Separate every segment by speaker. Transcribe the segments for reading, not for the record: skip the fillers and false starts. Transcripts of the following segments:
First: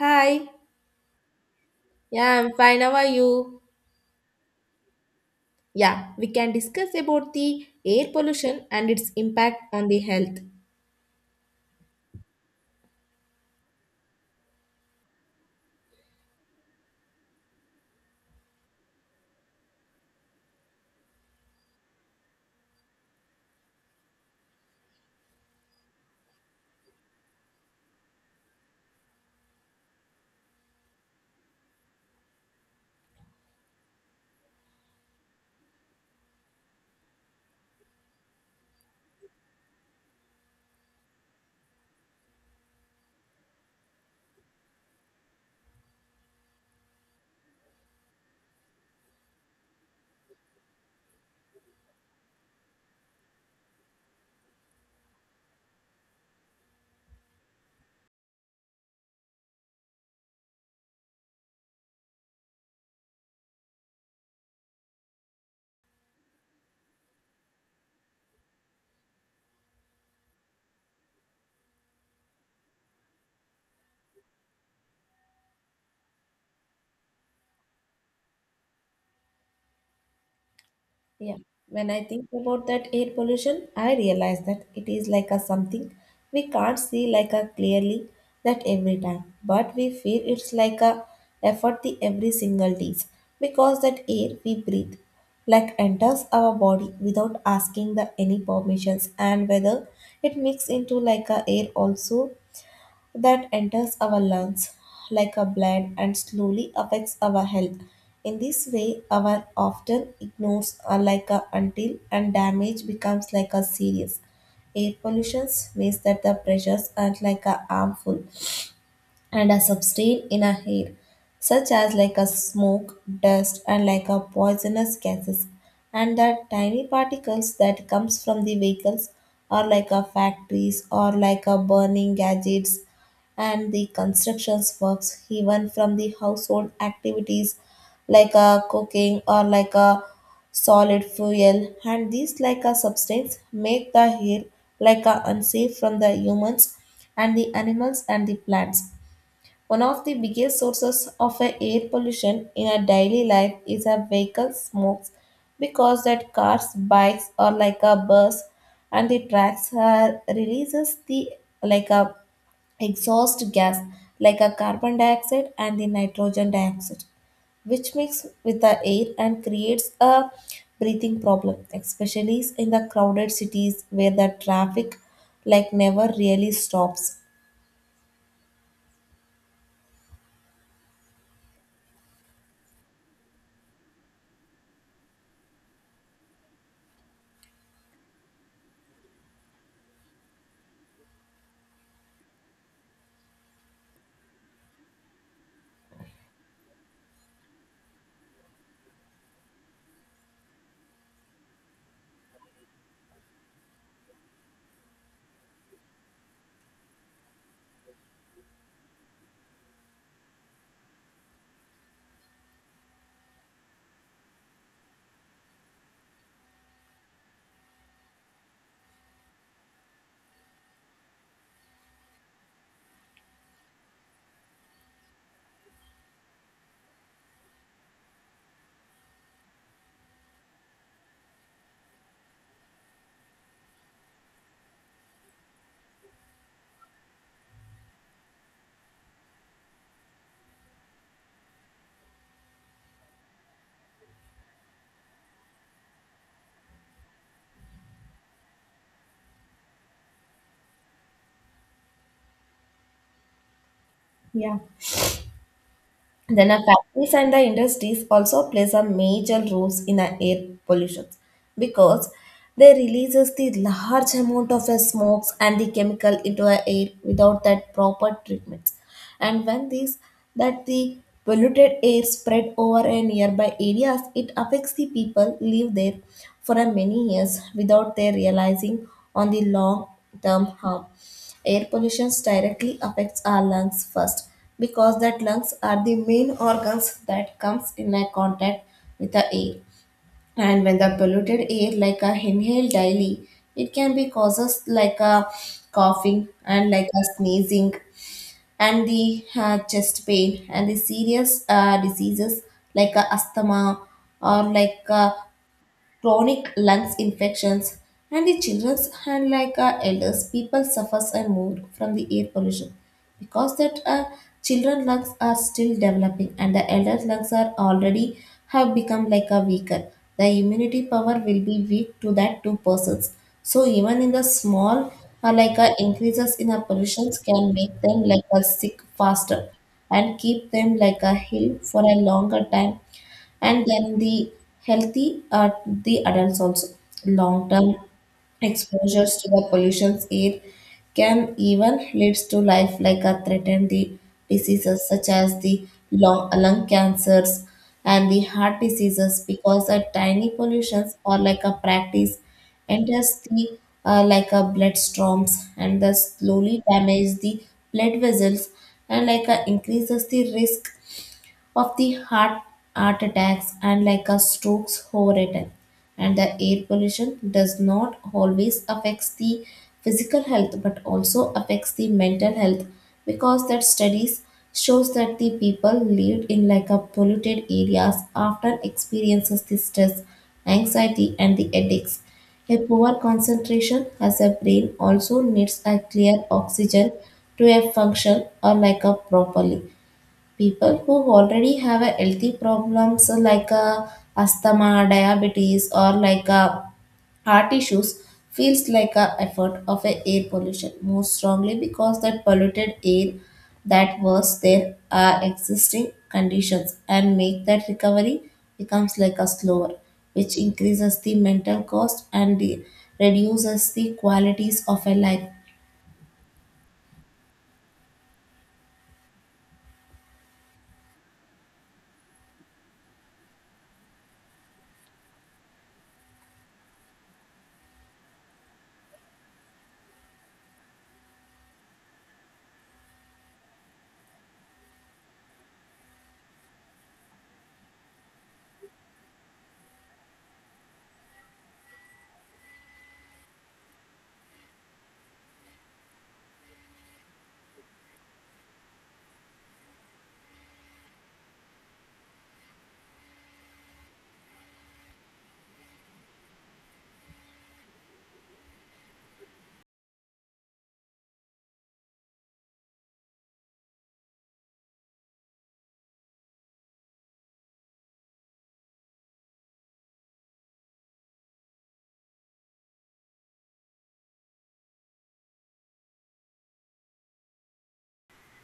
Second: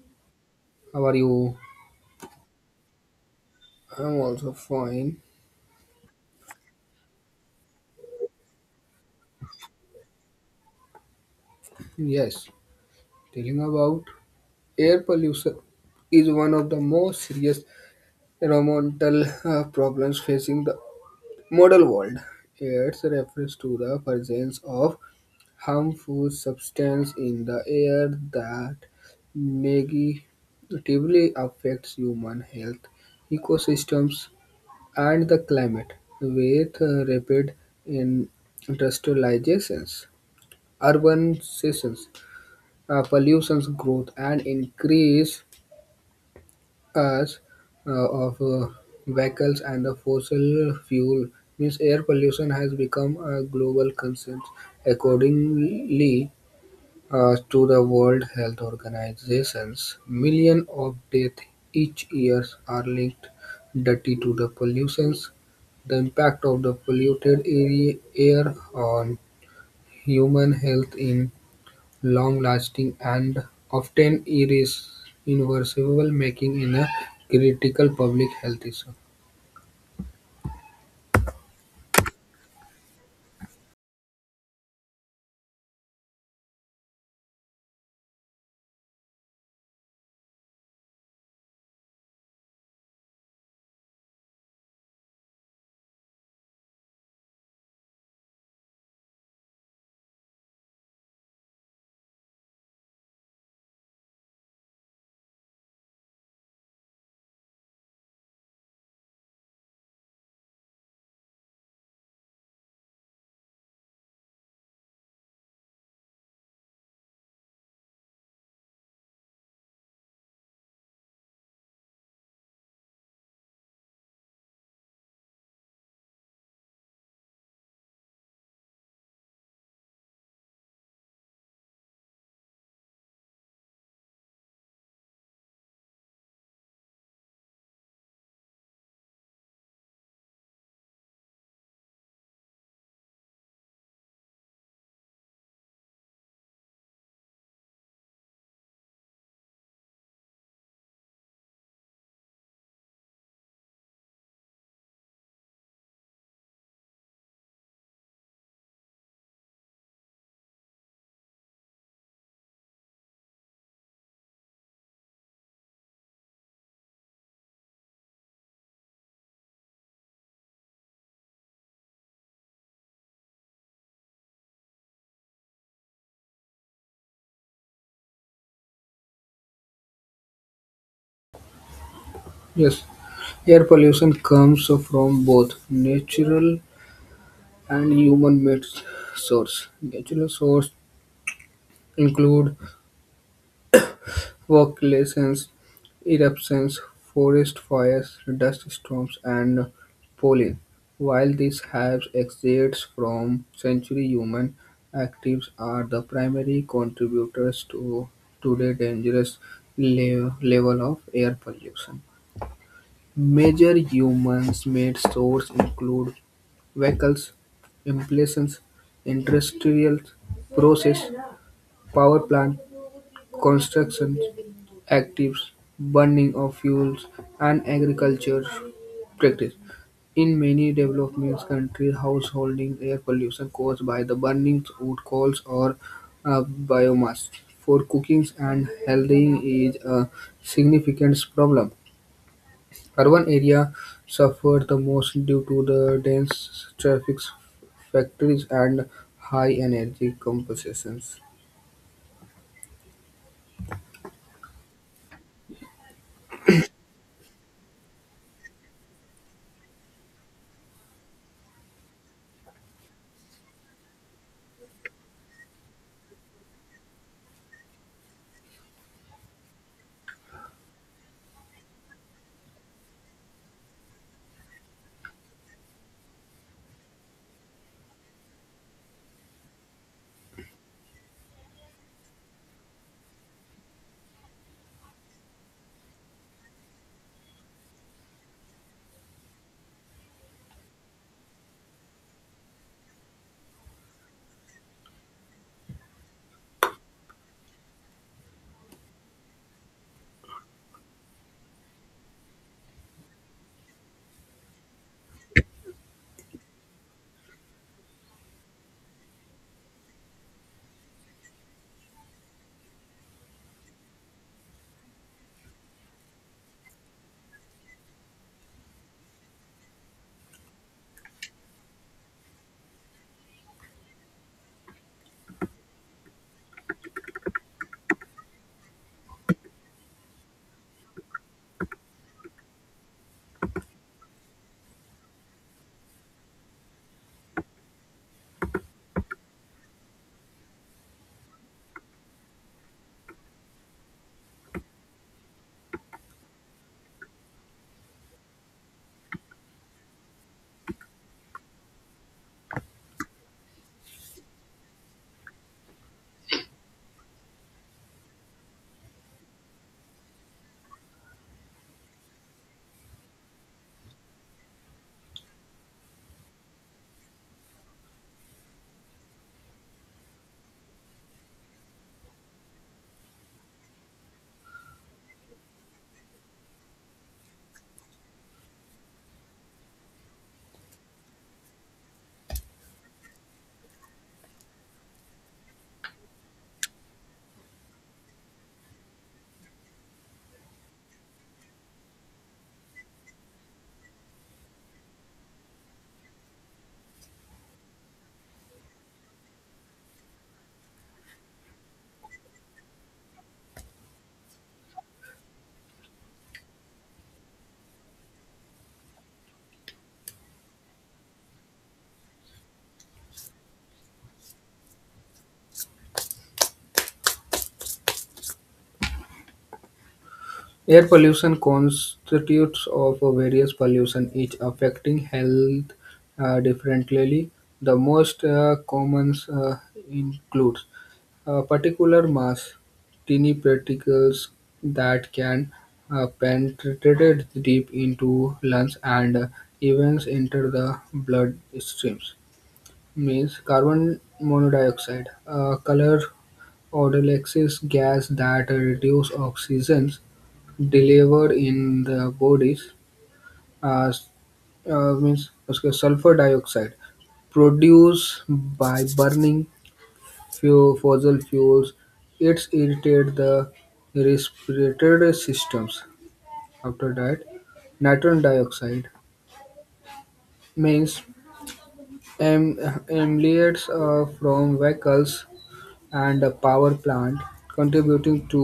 Speaker 1: Hi.
Speaker 2: How are you?
Speaker 1: Yeah, I'm fine. How are you?
Speaker 2: I'm also fine.
Speaker 1: Yeah, we can discuss about the air pollution and its impact on the health.
Speaker 2: Yes, telling about air pollution is one of the most serious environmental problems facing the modern world. It refers to the presence of harmful substance in the air that negatively affects human health, ecosystems, and the climate with rapid industrializations, urbanizations, pollution's growth and increase as of vehicles and the fossil fuel means air pollution has become a global concern accordingly to the world health organizations millions of deaths each year are linked directly to the pollutions the impact of the polluted area air on human health in long-lasting and often irreversible, making it a critical public health issue.
Speaker 1: Yeah, when I think about that air pollution, I realize that it is like a something we can't see like a clearly that every time, but we feel it's like a effort the every single day because that air we breathe like enters our body without asking the any permissions and whether it mix into like a air also that enters our lungs like a blood and slowly affects our health. In this way, our often ignores are like a until and damage becomes like a serious. Air pollution means that the pressures are like a harmful and a substance in our air, such as like a smoke, dust, and like a poisonous gases. And the tiny particles that comes from the vehicles or like a factories or like a burning gadgets and the constructions works even from the household activities like a cooking or like a solid fuel, and these like a substance make the air like a unsafe from the humans and the animals and the plants. One of the biggest sources of a air pollution in our daily life is our vehicle smokes, because that cars, bikes or like a bus and the tracks are releases the like a exhaust gas like a carbon dioxide and the nitrogen dioxide, which mix with the air and creates a breathing problem, especially in the crowded cities where the traffic like never really stops.
Speaker 2: Yes, air pollution comes from both natural and human-made sources. Natural sources include Volcanic eruptions, forest fires, dust storms, and pollen, while these have exits from century human activities, are the primary contributors to today' dangerous level of air pollution. Major human-made sources include vehicles, implements, industrial process, power plant construction. Actives, burning of fuels, and agriculture practice. In many developing countries, householding air pollution caused by the burning wood coals or biomass for cooking and heating is a significant problem. Urban area suffered the most due to the dense traffic, factories, and high energy compensations.
Speaker 1: Yeah. Then our factories and the industries also plays a major roles in our air pollution because they releases the large amount of the smokes and the chemical into our air without that proper treatments. And when these that the polluted air spread over a nearby areas, it affects the people live there for a many years without their realizing on the long term harm. Air pollution directly affects our lungs first because that lungs are the main organs that comes in a contact with the air. And when the polluted air like a inhale daily, it can be causes like a coughing and like a sneezing and the chest pain and the serious diseases like a asthma or like a chronic lungs infections, and the children's and like our elders, people suffers and more from the air pollution because that children lungs are still developing and the elder lungs are already have become like a weaker. The immunity power will be weak to that two persons. So even in the small increases in our pollutions can make them like a sick faster and keep them like a hill for a longer time, and then the healthy the adults also long term exposures to the pollution's air can even leads to life like a threatened the diseases such as the lung cancers and the heart diseases because the tiny pollutions or like a practice enters the like a blood storms and thus slowly damage the blood vessels and like a increases the risk of the heart attacks and like a strokes overeaten. And the air pollution does not always affects the physical health but also affects the mental health because that studies shows that the people lived in like a polluted areas often experiences the stress, anxiety and the headaches. A poor concentration as a brain also needs a clear oxygen to a function or like a properly. People who already have a healthy problems like asthma diabetes or like heart issues feels like a effort of a air pollution more strongly because that polluted air that was their existing conditions and make that recovery becomes like a slower, which increases the mental cost and the, reduces the qualities of a life.
Speaker 2: Air pollution constitutes of various pollution, each affecting health differently. The most common includes particular mass, tiny particles that can penetrate deep into lungs and even enter the blood streams. Means carbon monoxide, color Oxalates gas that reduce oxygen delivered in the bodies as means उसके sulfur dioxide produced by burning few fossil fuels. It's irritate the respiratory systems. After that, nitrogen dioxide means em- emanates from vehicles and a power plant, contributing to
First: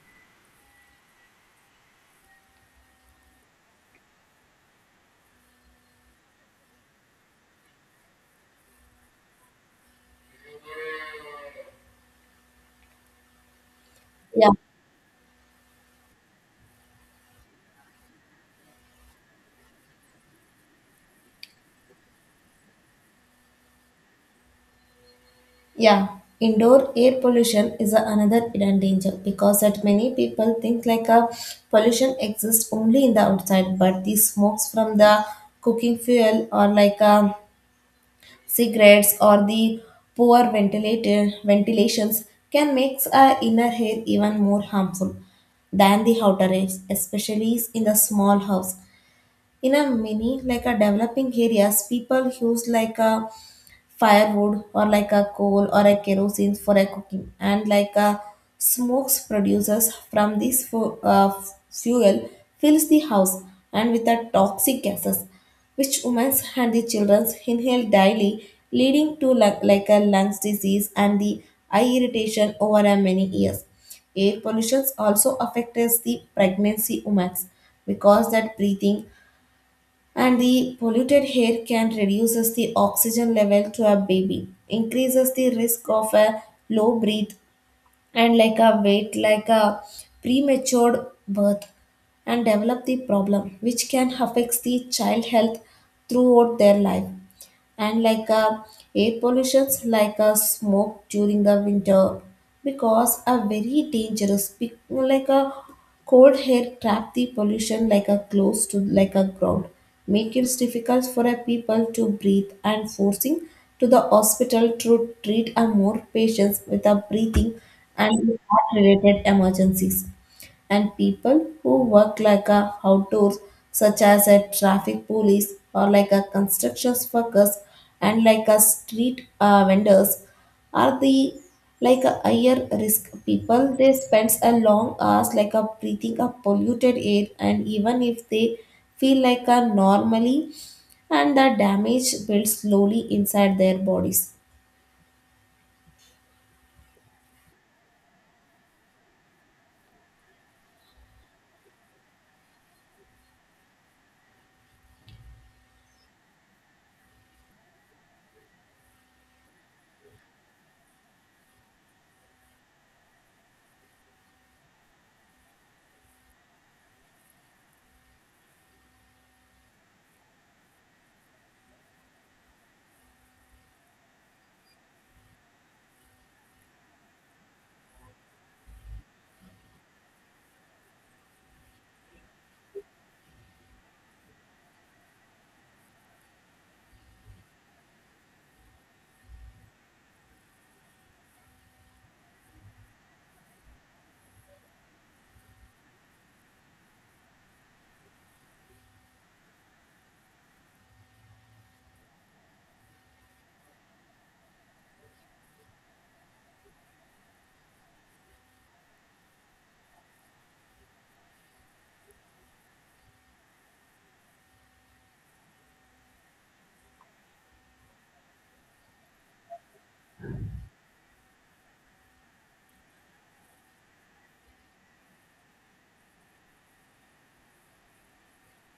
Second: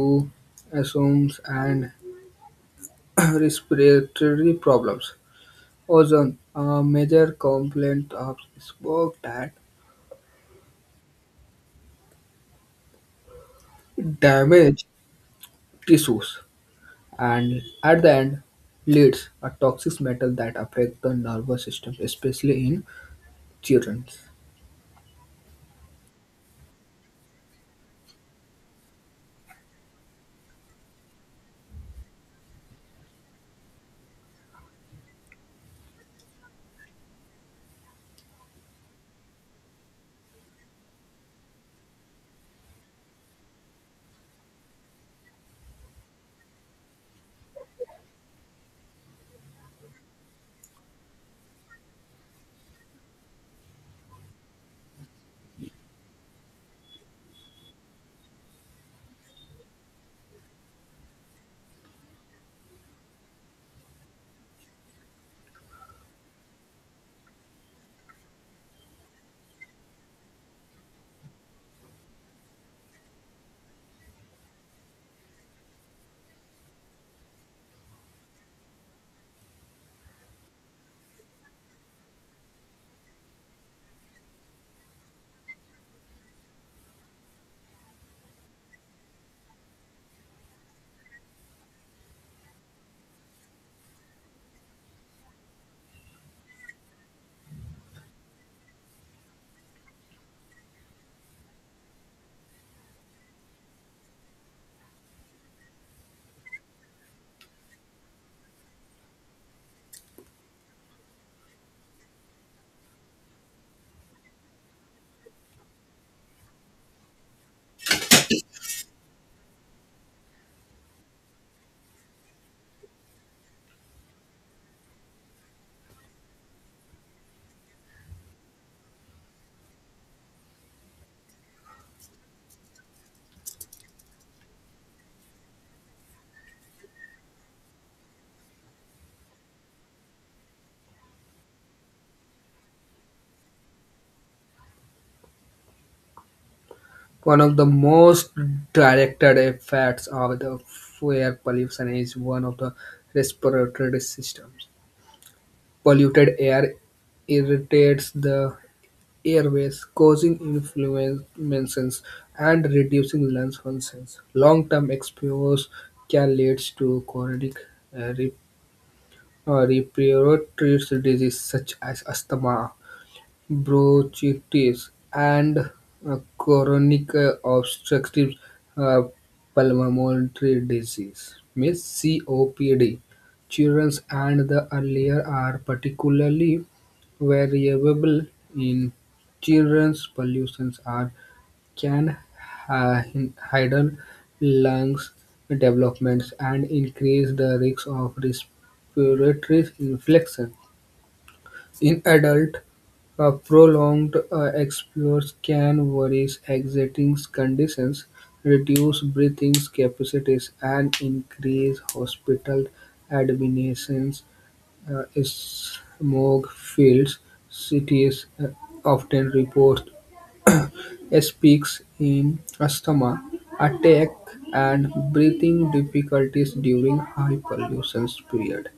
Speaker 2: assumes and respiratory problems. Ozone, a major complaint of smoke that
Speaker 1: Yeah.
Speaker 2: damage tissues and at the end leads a toxic metal that affect the nervous system, especially in children.
Speaker 1: Yeah, indoor air pollution is another hidden danger because that many people think like a pollution exists only in the outside, but the smokes from the cooking fuel or like cigarettes or the poor ventilator ventilations can make our inner air even more harmful than the outer air, especially in the small house. In a many like a developing areas, people use like a firewood or like a coal or a kerosene for a cooking, and like a smokes producers from this fuel fills the house and with the toxic gases, which women and the children inhale daily, leading to like a lungs disease and the eye irritation over a many years. Air pollution also affects the pregnancy women because that breathing and the polluted air can reduces the oxygen level to a baby, increases the risk of a low breath and like a weight like a premature birth and develop the problem which can affect the child health throughout their life. And like air pollutions like smoke during the winter because a very dangerous like a cold air trap the pollution like a close to like a ground, make it difficult for a people to breathe and forcing to the hospital to treat a more patients with a breathing and heart related emergencies. And people who work like a outdoors such as a traffic police or like a construction workers and like a street vendors are the like a higher risk people. They spends a long hours like a breathing a polluted air, and even if they feel like a normally, and the damage builds slowly inside their bodies.
Speaker 2: One of the most directed effects of the air pollution is one of the respiratory systems. Polluted air irritates the airways, causing inflammations and reducing lung functions. Long-term exposure can lead to chronic uh, re- respiratory diseases such as asthma bronchitis, and chronic obstructive uh, pulmonary disease means COPD. Children and the earlier are particularly variable in children's pollutions are can heighten lungs developments and increase the risk of respiratory infection in adults, prolonged exposure can worsen existing conditions, reduce breathing capacities, and increase hospital admissions. Smog-filled cities often report spikes in asthma, attack, and breathing difficulties during high pollution period.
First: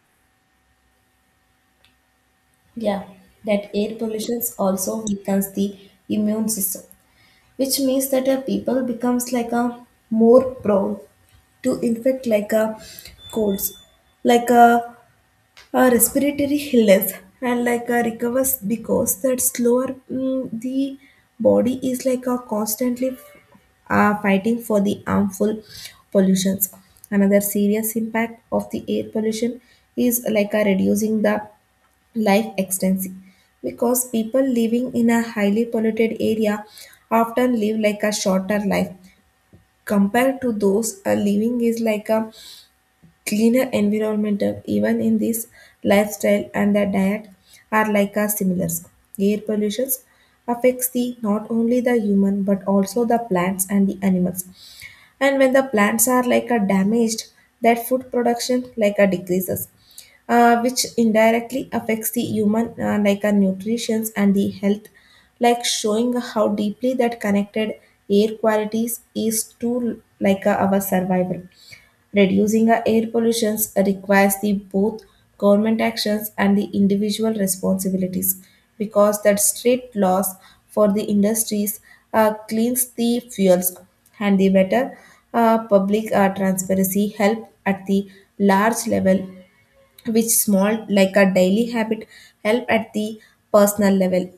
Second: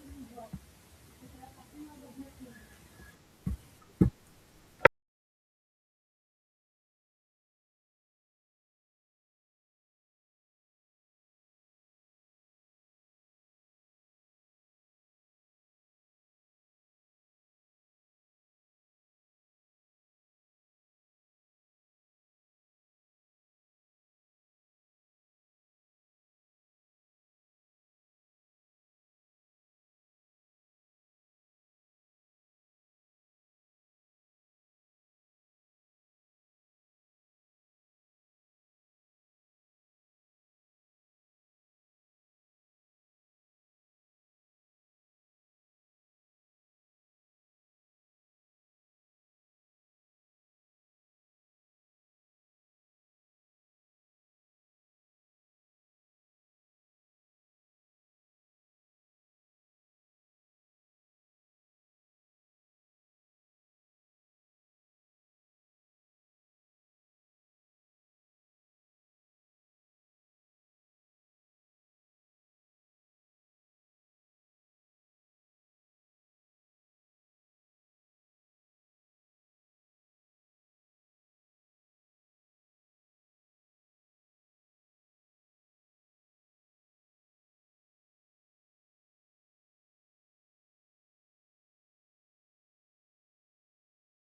Speaker 1: Yeah, that air pollution also weakens the immune system, which means that a people becomes like a more prone to infect like a colds, like a respiratory illness, and like a recovers because that slower mm, the body is like a constantly fighting for the harmful pollutions. Another serious impact of the air pollution is like a reducing the life extensive because people living in a highly polluted area often live like a shorter life compared to those living is like a cleaner environmental, even in this lifestyle and the diet are like a similar. Air pollution affects the not only the human but also the plants and the animals, and when the plants are like a damaged that food production like a decreases, which indirectly affects the human like a nutrition and the health, like showing how deeply that connected air qualities is to like a, our survival. Reducing our air pollution requires the both government actions and the individual responsibilities, because that strict laws for the industries, cleans the fuels, and the better public transparency help at the large level, which small like a daily habit help at the personal level.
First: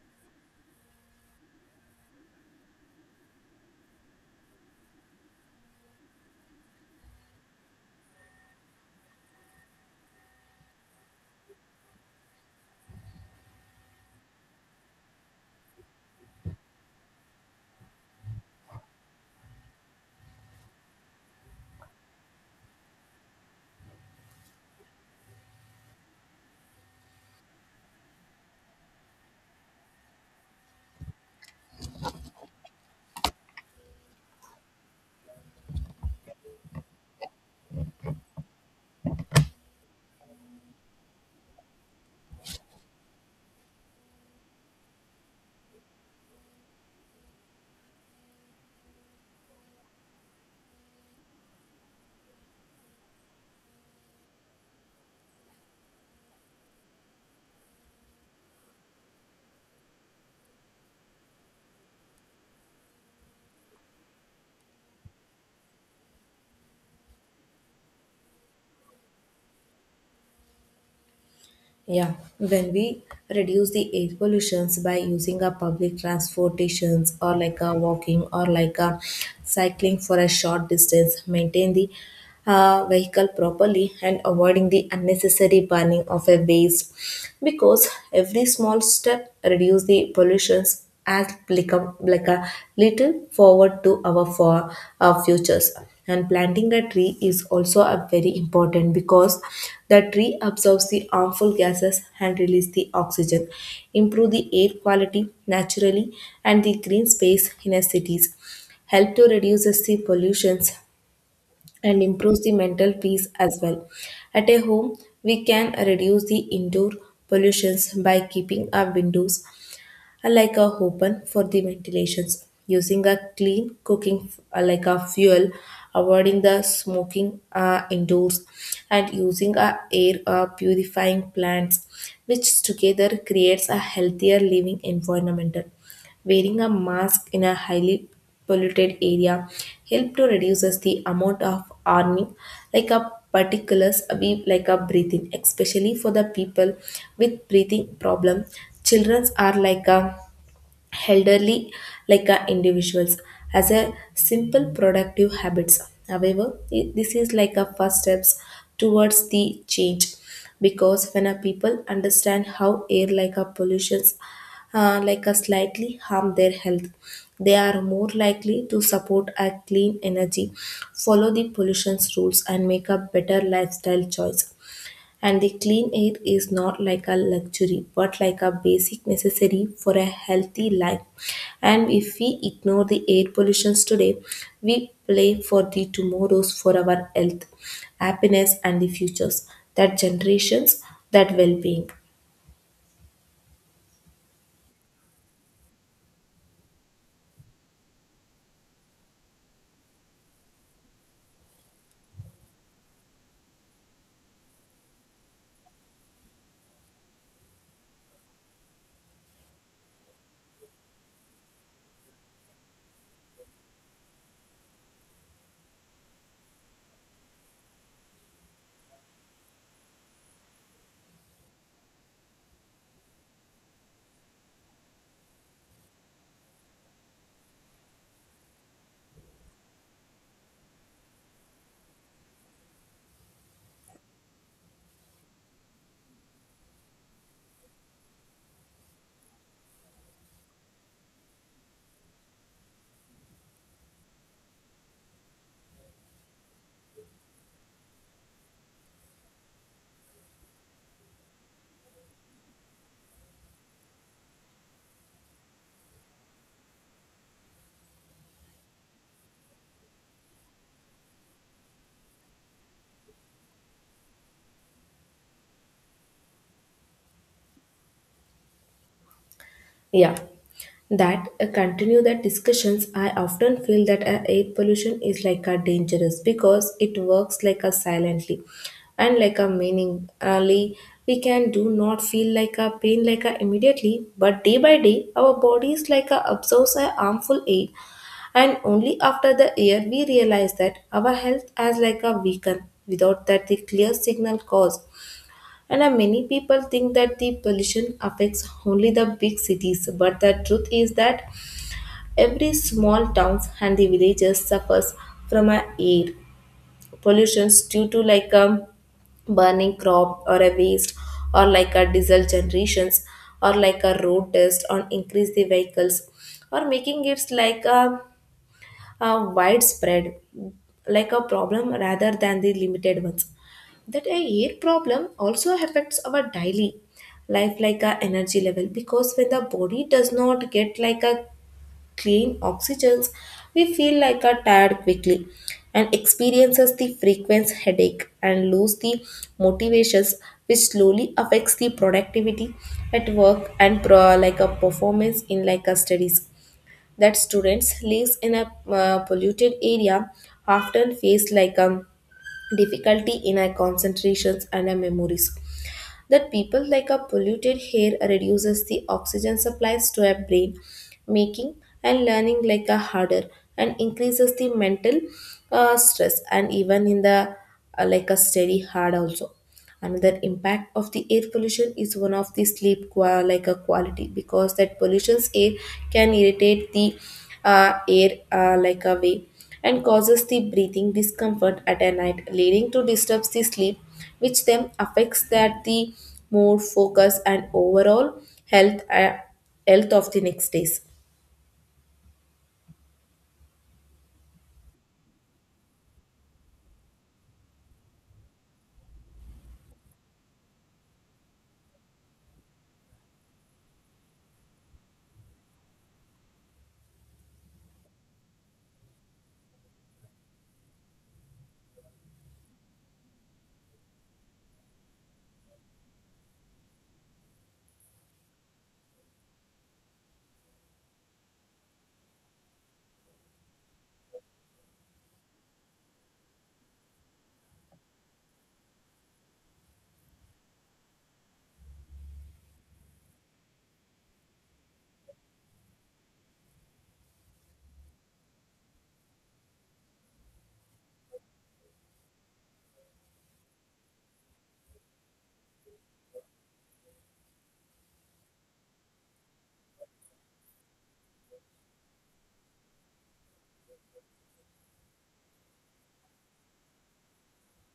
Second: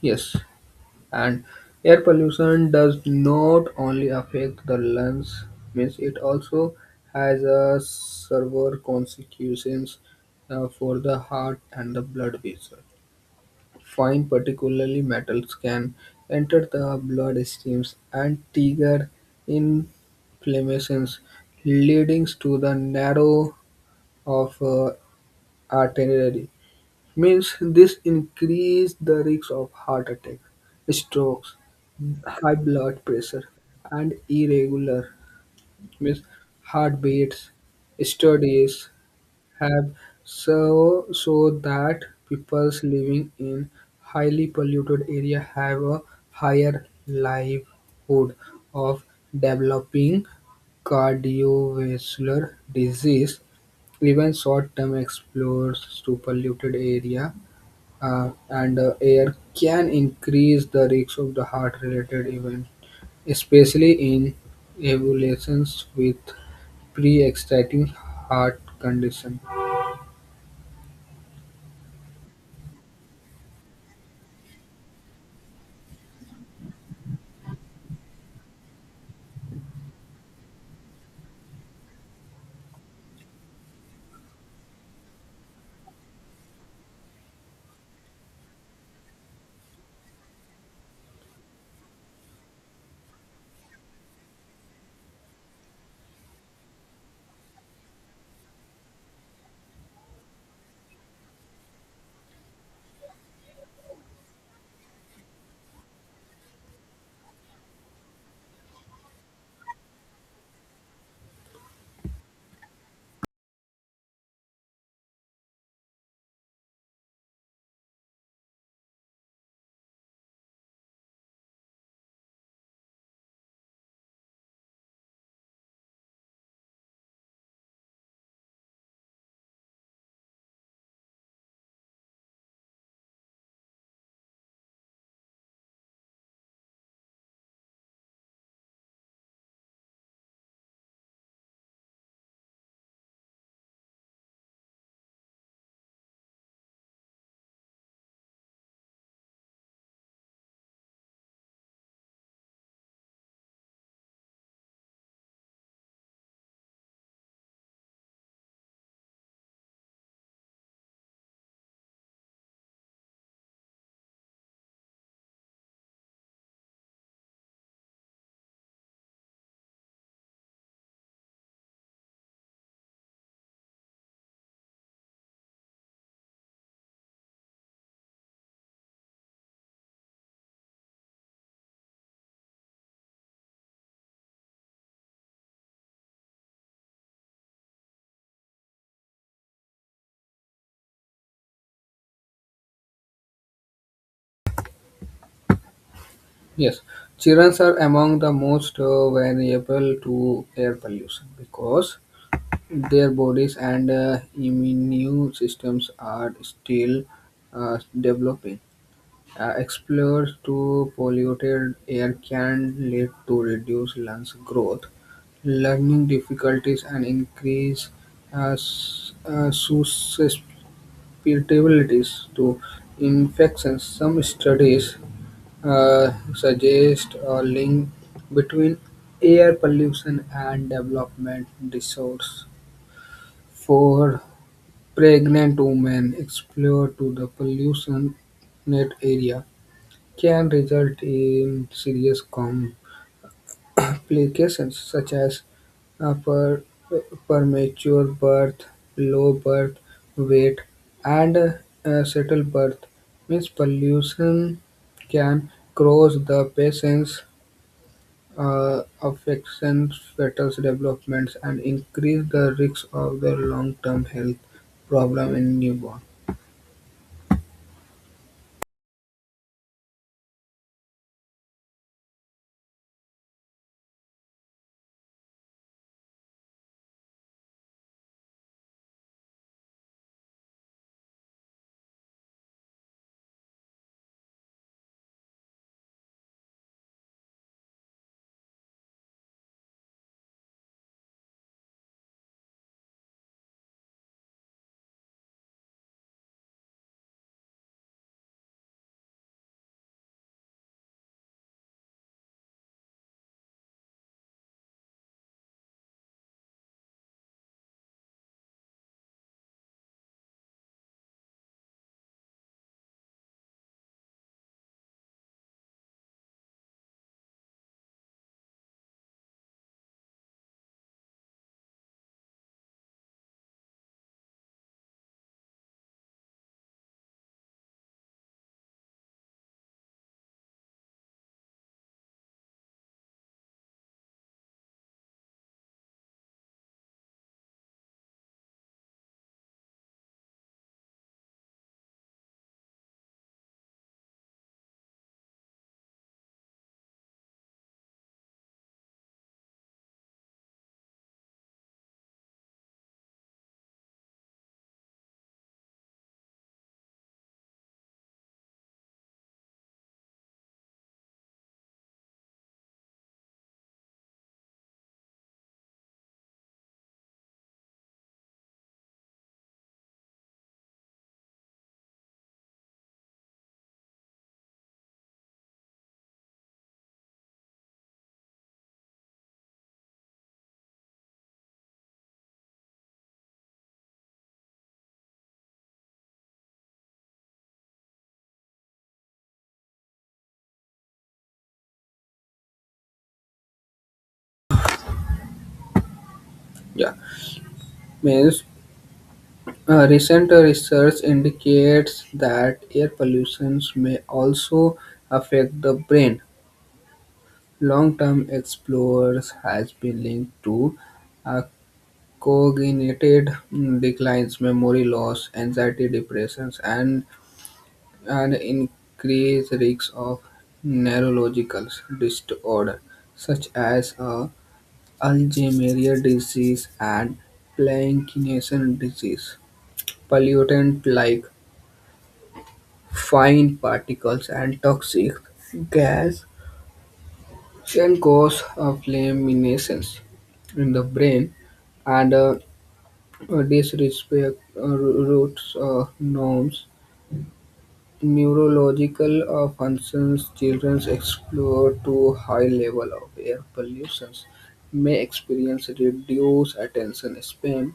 Speaker 2: Yes. And air pollution does not only affect the lungs, means it also has a severe consequences for the heart and the blood vessel. Fine particularly metals can enter the blood streams and trigger inflammations, leading to the narrow of artery means this increase the risk of heart attack, strokes, high blood pressure, and irregular means heartbeats. Studies have so that people living in highly polluted area have a higher likelihood of developing cardiovascular disease. Even short-term exposure to polluted area and air can increase the risk of the heart-related event, especially in adolescents with pre-existing heart condition.
Speaker 1: Yeah, when we reduce the air pollutions by using a public transportations or like a walking or like a cycling for a short distance, maintain the vehicle properly and avoiding the unnecessary burning of a waste, because every small step reduce the pollutions as like a little forward to our for our futures. And planting a tree is also a very important because the tree absorbs the harmful gases and release the oxygen, improve the air quality naturally, and the green space in our cities help to reduce the pollutions and improves the mental peace as well. At a home, we can reduce the indoor pollutions by keeping our windows I like a open for the ventilations, using a clean cooking like a fuel, avoiding the smoking indoors, and using a air purifying plants, which together creates a healthier living environment. Wearing a mask in a highly polluted area help to reduces the amount of harming like a particulars we like a breathing, especially for the people with breathing problem, children are like a elderly like individuals, as a simple productive habits. However, this is like a first steps towards the change, because when a people understand how air like a pollutions like a slightly harm their health, they are more likely to support a clean energy, follow the pollution's rules and make a better lifestyle choice. And the clean air is not like a luxury, but like a basic necessary for a healthy life. And if we ignore the air pollutions today, we play for the tomorrows for our health, happiness, and the futures that generations that well being.
Speaker 2: Yes, children are among the most vulnerable to air pollution because their bodies and immune systems are still developing. Exposure to polluted air can lead to reduced lungs growth, learning difficulties, and increase uh, s- uh, susceptibilities to infections. Some studies suggest a link between air pollution and development disorders. For pregnant women, exposure to the pollution net area can result in serious complications such as uh, per, premature birth, low birth weight, and settle birth. Means pollution can cause the patient's affections, fetus developments, and increase the risk of the long-term health problem in newborn.
Speaker 1: Yeah. that continue that discussions I often feel that air pollution is like a dangerous because it works like a silently and like a meaningly. We can do not feel like a pain like a immediately, but day by day our bodies like a absorbs a harmful air, and only after the year we realize that our health has like a weakened without that the clear signal cause. And Many people think that the pollution affects only the big cities, but the truth is that every small towns and the villages suffers from a air pollution due to like a burning crop or a waste or like a diesel generations or like a road dust or increase the vehicles, or making it like a widespread like a problem rather than the limited ones. That a air problem also affects our daily life like a energy level, because when the body does not get like a clean oxygens, we feel like are tired quickly and experiences the frequent headache and lose the motivations, which slowly affects the productivity at work and like a performance in like a studies. That students lives in a polluted area often face like a difficulty in our concentrations and our memories. That people like a polluted air reduces the oxygen supplies to our brain, making and learning like a harder, and increases the mental stress and even in the like a steady hard also. Another impact of the air pollution is one of the sleep like a quality, because that pollution's air can irritate the air like a way and causes the breathing discomfort at a night, leading to disturbs the sleep, which then affects that the mood focus and overall health uh, health of the next days.
Speaker 2: Yeah, means recent research indicates that air pollution may also affect the brain. Long-term explorers has been linked to uh, cognitive declines, memory loss, anxiety, depressions, and an increased risk of neurological disorder such as Alzheimer's disease and Parkinson's disease. Pollutant like Fine particles and toxic gas can cause inflammations in the brain and disrespect roots norms. Neurological functions children explore to high level of air pollution may experience reduced attention span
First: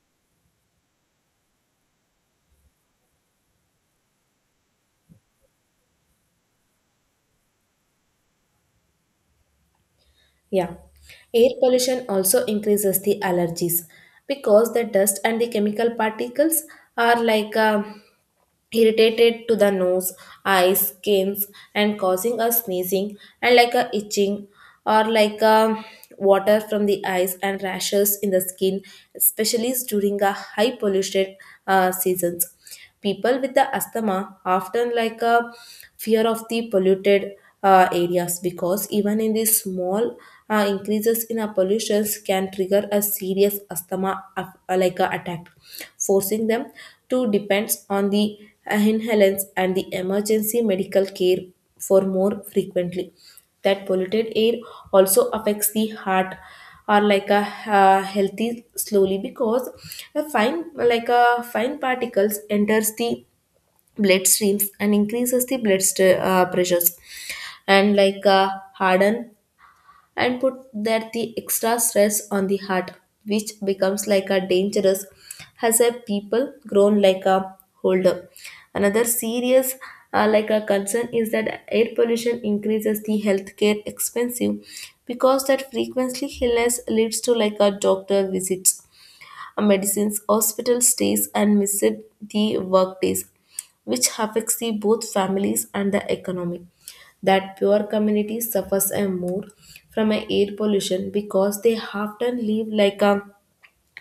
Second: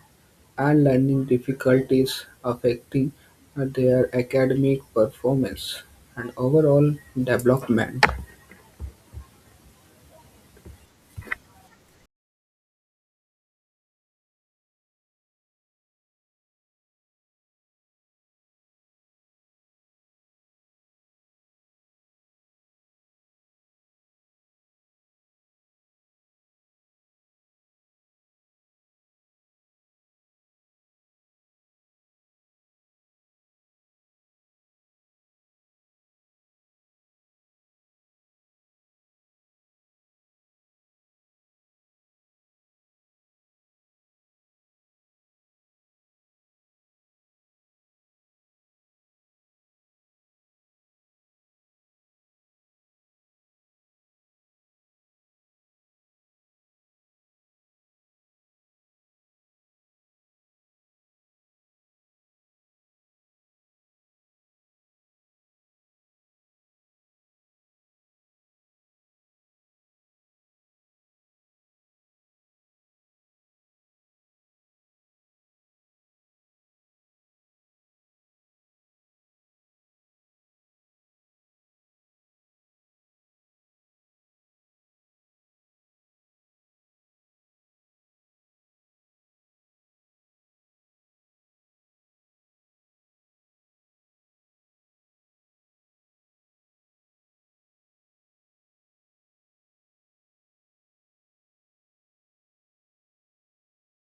Speaker 2: And learning difficulties affecting their academic performance and overall development.
Speaker 1: Yeah. Air pollution also increases the allergies because the dust and the chemical particles are irritated to the nose, eyes, skins, and causing a sneezing and like a itching or like a water from the eyes and rashes in the skin, especially during a high polluted seasons. People with the asthma often like a fear of the polluted areas, because even in these small increases in our pollutions can trigger a serious asthma like a attack, forcing them to depend on the inhalants and the emergency medical care for more frequently. That polluted air also affects the heart or like a healthy slowly, because a fine like a fine particles enters the blood streams and increases the blood pressures and harden and put that the extra stress on the heart, which becomes like a dangerous as a people grown like a holder. Another serious like a concern is that air pollution increases the healthcare expensive, because that frequently illness leads to like a doctor visits, medicines, hospital stays, and missed the work days, which affects the both families and the economy. That poor community suffers a more from a air pollution because they often live like a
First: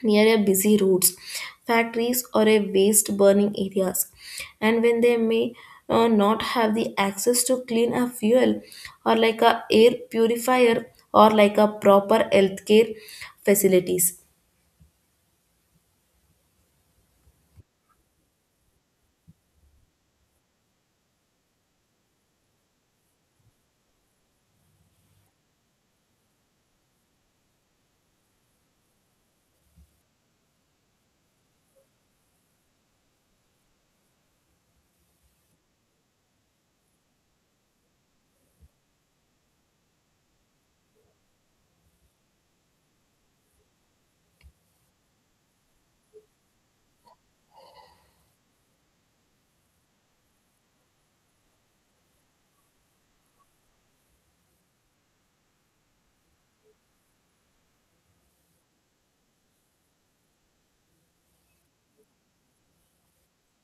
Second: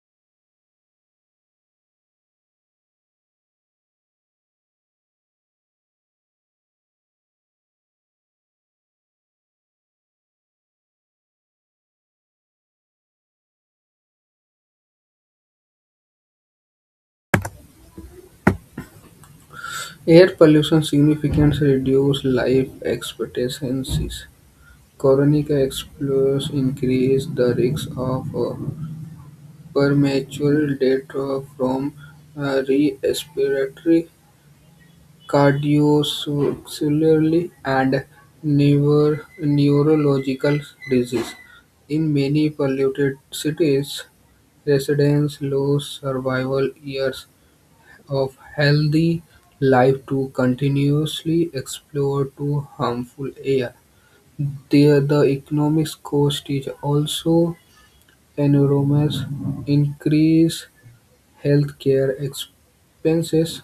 Speaker 1: near a busy roads, factories, or a waste burning areas, and when they may not have the access to clean a fuel or like a air purifier or like a proper healthcare facilities.
Speaker 2: Air pollution significantly reduces life expectancies. Chronic exposures increase the risk of premature death from uh, respiratory cardiovascular and neurological disease In many polluted cities, residents lose survival years of healthy life to continuously explore to harmful air. The economic cost is also enormous. Increase Healthcare expenses,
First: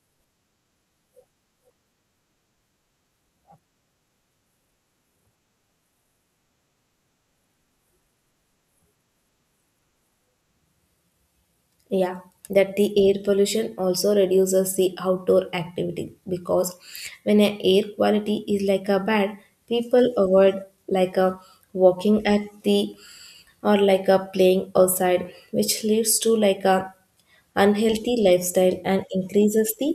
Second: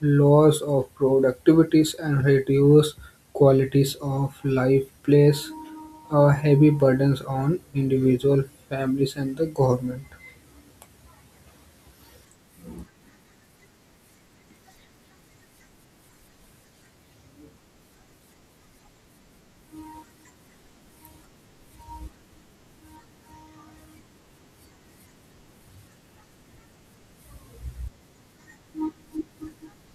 Speaker 2: loss of productivities, and reduced qualities of life place a heavy burdens on individual families and the government.
Speaker 1: Yeah, that the air pollution also reduces the outdoor activity, because when a air quality is like a bad, people avoid like a walking at the or like a playing outside, which leads to like a unhealthy lifestyle and increases the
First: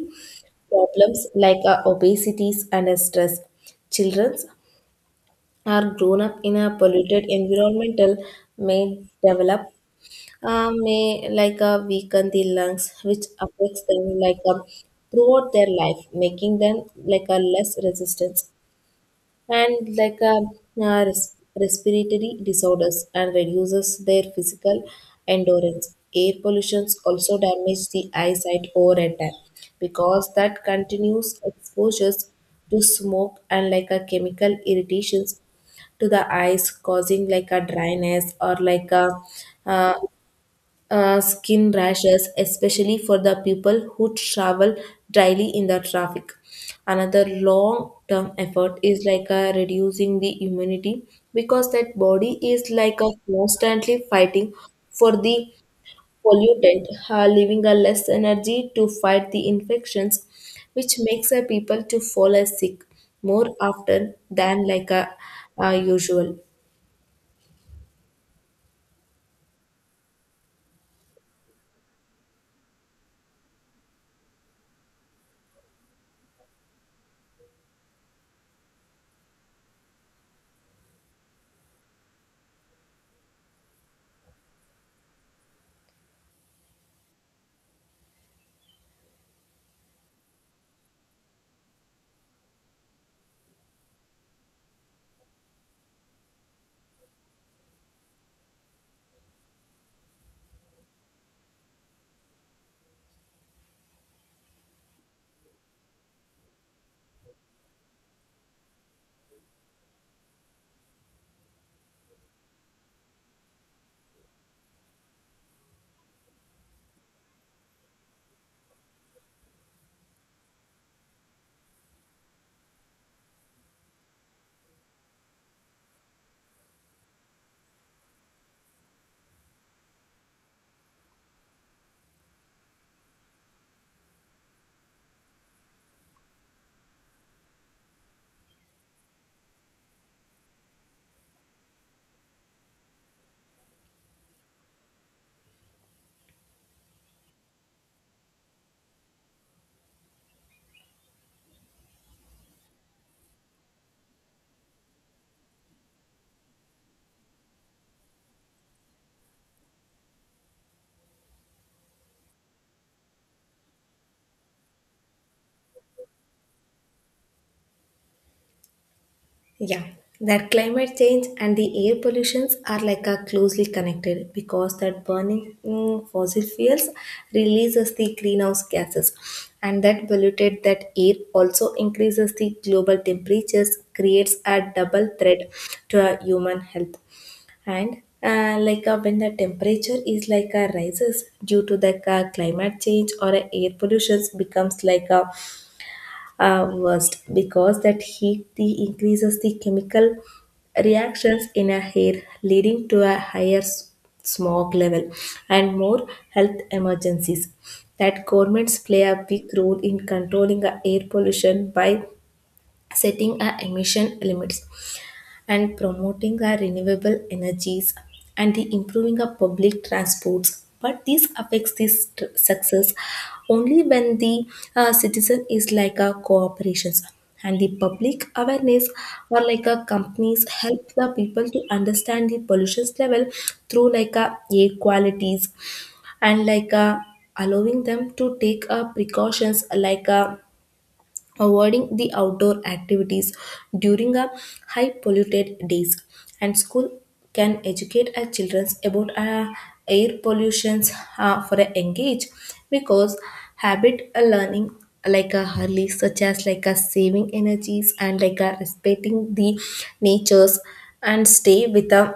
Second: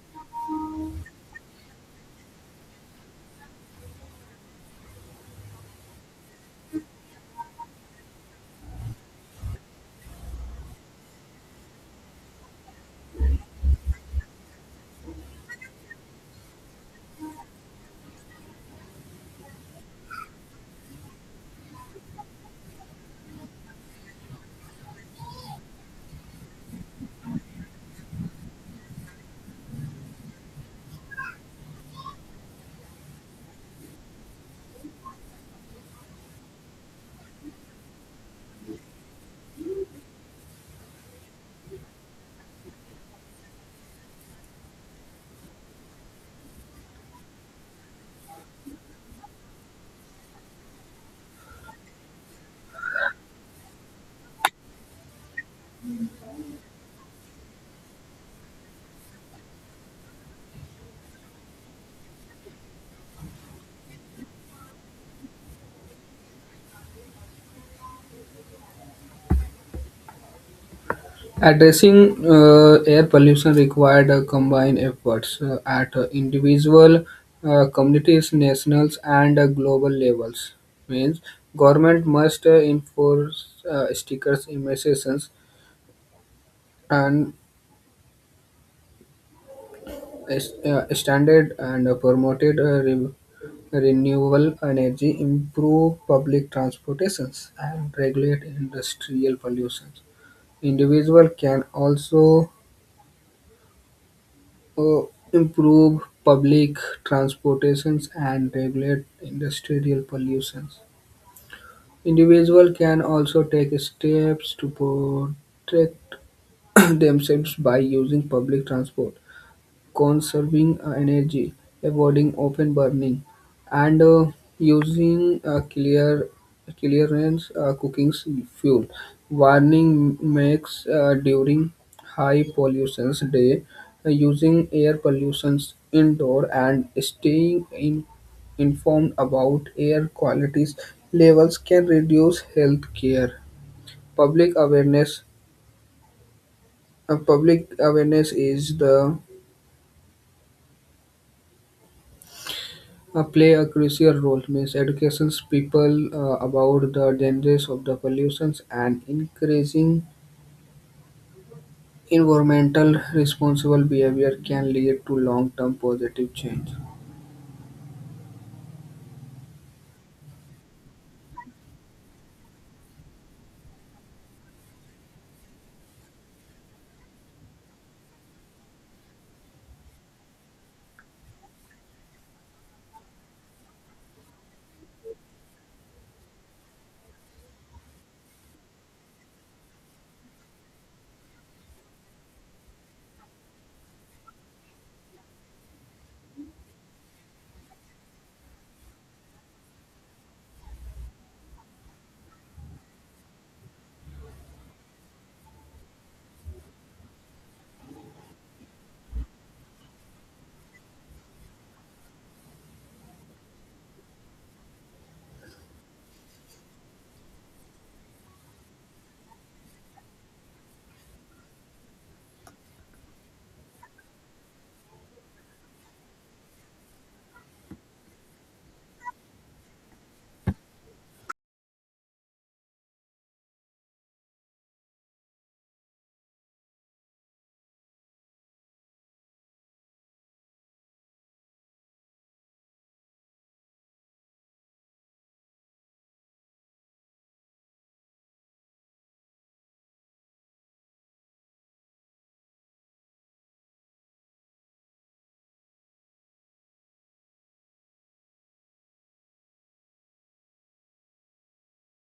Speaker 1: problems like a obesities and a stress. Children are grown up in a polluted environmental may develop may like weaken the lungs, which affects them throughout their life, making them like a less resistance and like a respiratory disorders and reduces their physical endurance. Air pollutions also damage the eyesight over a time, because that continuous exposures to smoke and like a chemical irritations to the eyes causing like a dryness or like a uh, skin rashes, especially for the people who travel daily in the traffic. Another long term effort is reducing the immunity, because that body is like a constantly fighting for the pollutant, leaving a less energy to fight the infections, which makes a people to fall as sick more often than usual.
Speaker 2: Addressing air pollution required combined efforts at individual, communities, nationals, and global levels. Means government must enforce stickers, emissions, and standard and promoted renewable energy, improve public transportations, and regulate industrial pollution. Individual can also uh, improve public transportations and regulate industrial pollutions. Individual can also take steps to protect themselves by using public transport conserving energy, avoiding open burning, and using clearance cooking fuel. Warning makes during high pollution day using air pollution indoor and staying in, informed about air qualities levels can reduce health care. Public awareness Public awareness is the play a crucial role. Means educations people about the dangers of the pollutions and increasing environmental responsible behavior can lead to long-term positive change.
Speaker 1: Yeah, that climate change and the air pollutions are like a closely connected, because that burning fossil fuels releases the greenhouse gases, and that polluted that air also increases the global temperatures creates a double threat to our human health. And when the temperature is rises due to the climate change or air pollution becomes like a worst, because that heat the increases the chemical reactions in a hair leading to a higher smog level and more health emergencies. That governments play a big role in controlling the air pollution by setting a emission limits and promoting our renewable energies and the improving of public transports, but this affects this success only when the citizen is like a cooperations and the public awareness or like a companies help the people to understand the pollutions level through like a air qualities and like a allowing them to take a precautions like a avoiding the outdoor activities during a high polluted days. And school can educate our children about air pollutions for a young age, because habit learning like a early such as like a saving energies and like a respecting the natures and stay with a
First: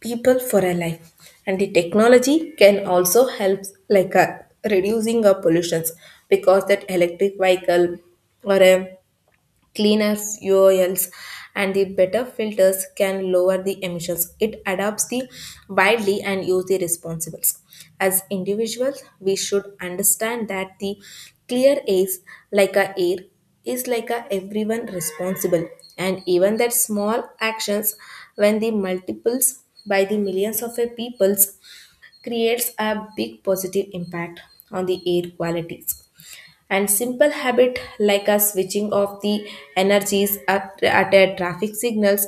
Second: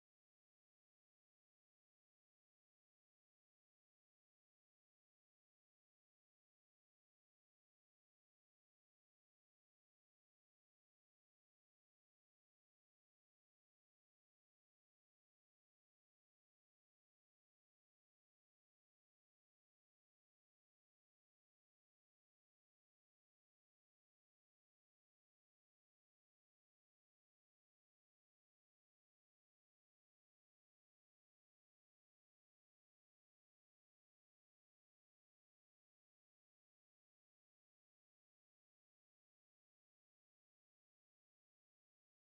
Speaker 1: people for a life. And the technology can also help like uh, reducing pollutions, because that electric vehicle or a cleaner fuels and the better filters can lower the emissions. It adapts the widely and use the responsibles. As individuals, we should understand that the clear is like a air is like a everyone responsible, and even that small actions when the multiples by the millions of a peoples creates a big positive impact on the air qualities. And simple habit like a switching off the energies at a traffic signals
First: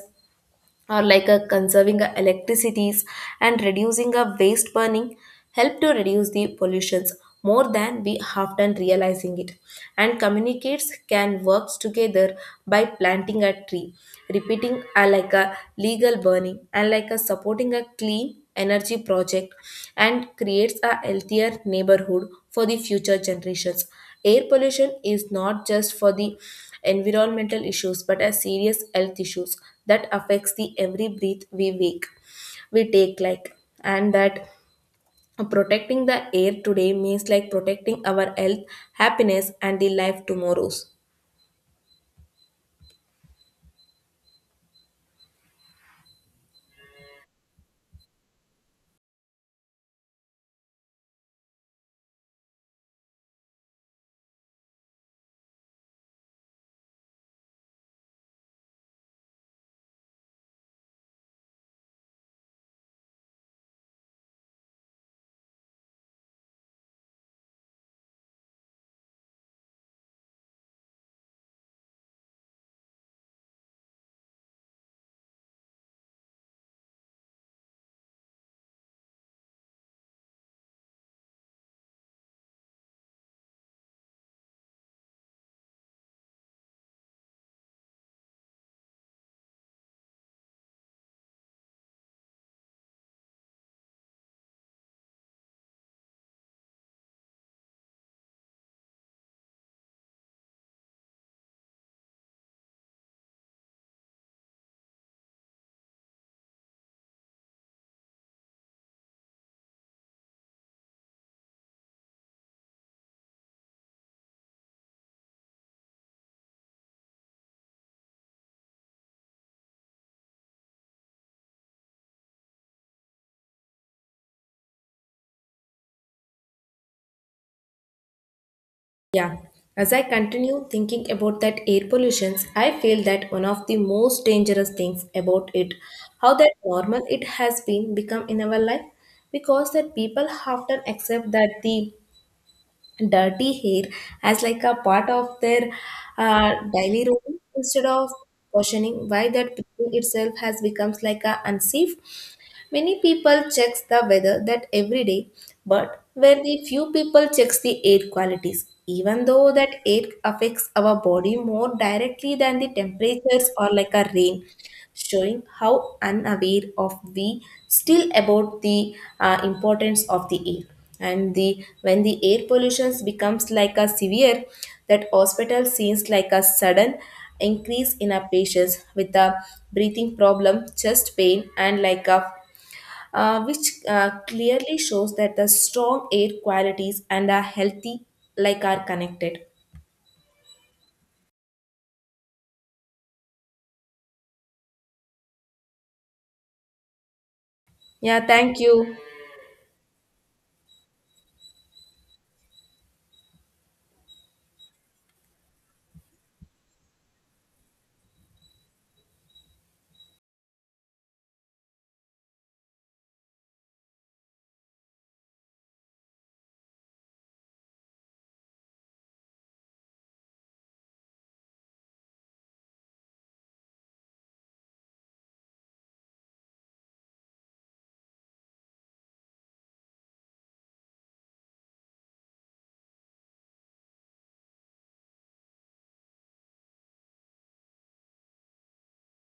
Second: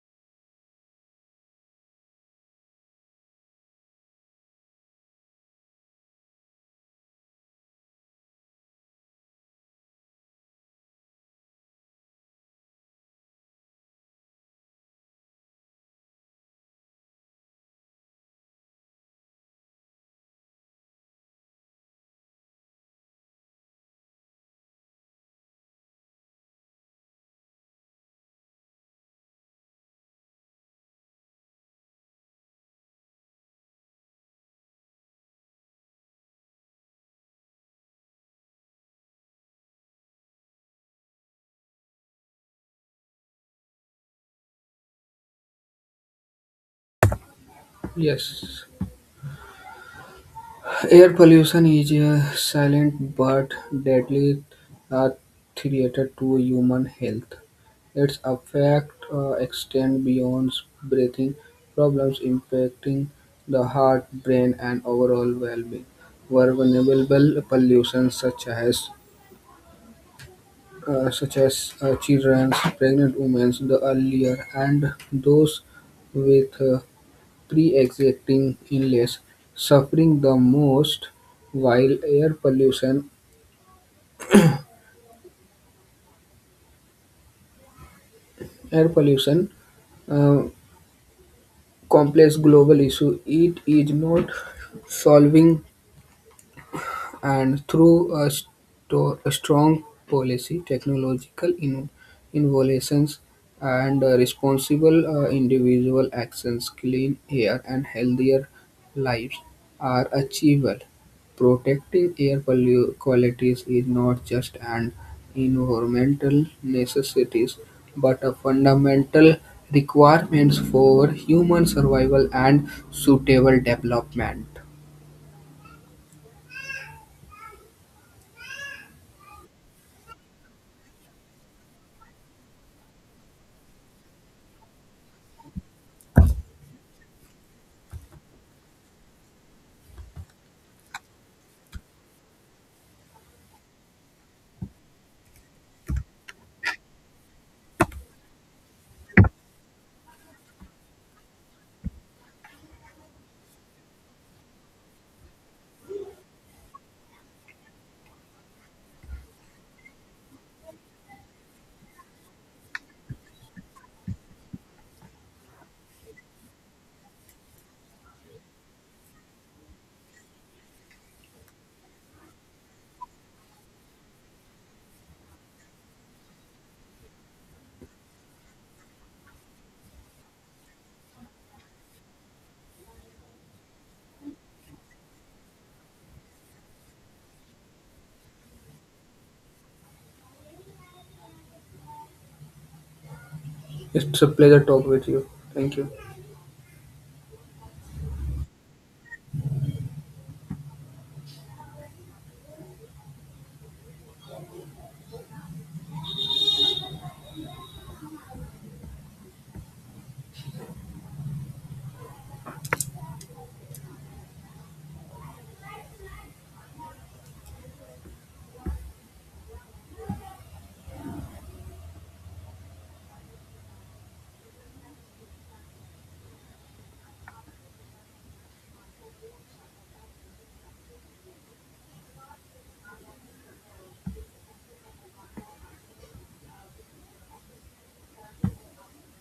Speaker 1: or like a conserving a electricities and reducing a waste burning help to reduce the pollutions more than we often realizing it. And communicates can work together by planting a tree, repeating a, like a legal burning and like a supporting a clean energy project, and creates a healthier neighborhood for the future generations. Air pollution is not just for the environmental issues but as serious health issues that affects the every breath we take like and that protecting the air today means like protecting our health, happiness, and the life tomorrows.
Speaker 2: Yes. Air pollution is a silent but deadly uh, threat to human health. Its effects extend beyond breathing problems, impacting the heart, brain, and overall well-being. Vulnerable pollution such as children, pregnant women, the earlier, and those with pre-existing illness suffering the most while air pollution uh, complex global issue it is not solving and through a strong policy, technological innovations, and responsible individual actions, clean air and healthier lives are achievable. Protecting qualities is not just an environmental necessity but a fundamental requirement for human survival and suitable development.
Speaker 1: Yeah, as I continue thinking about that air pollution, I feel that one of the most dangerous things about it how that normal it has been become in our life, because that people often accept that the dirty hair as like a part of their daily routine instead of questioning why that routine itself has becomes like a unsafe. Many people checks the weather that every day, but very few people checks the air qualities, even though that air affects our body more directly than the temperatures or like a rain, showing how unaware of we still about the importance of the air. And the when the air pollution becomes like a severe, that hospital seems like a sudden increase in our patients with a breathing problem, chest pain, and like a which clearly shows that the strong air qualities and a healthy like are connected.
Speaker 2: It's a pleasure talk with you. Thank you.
Speaker 1: Yeah, thank you.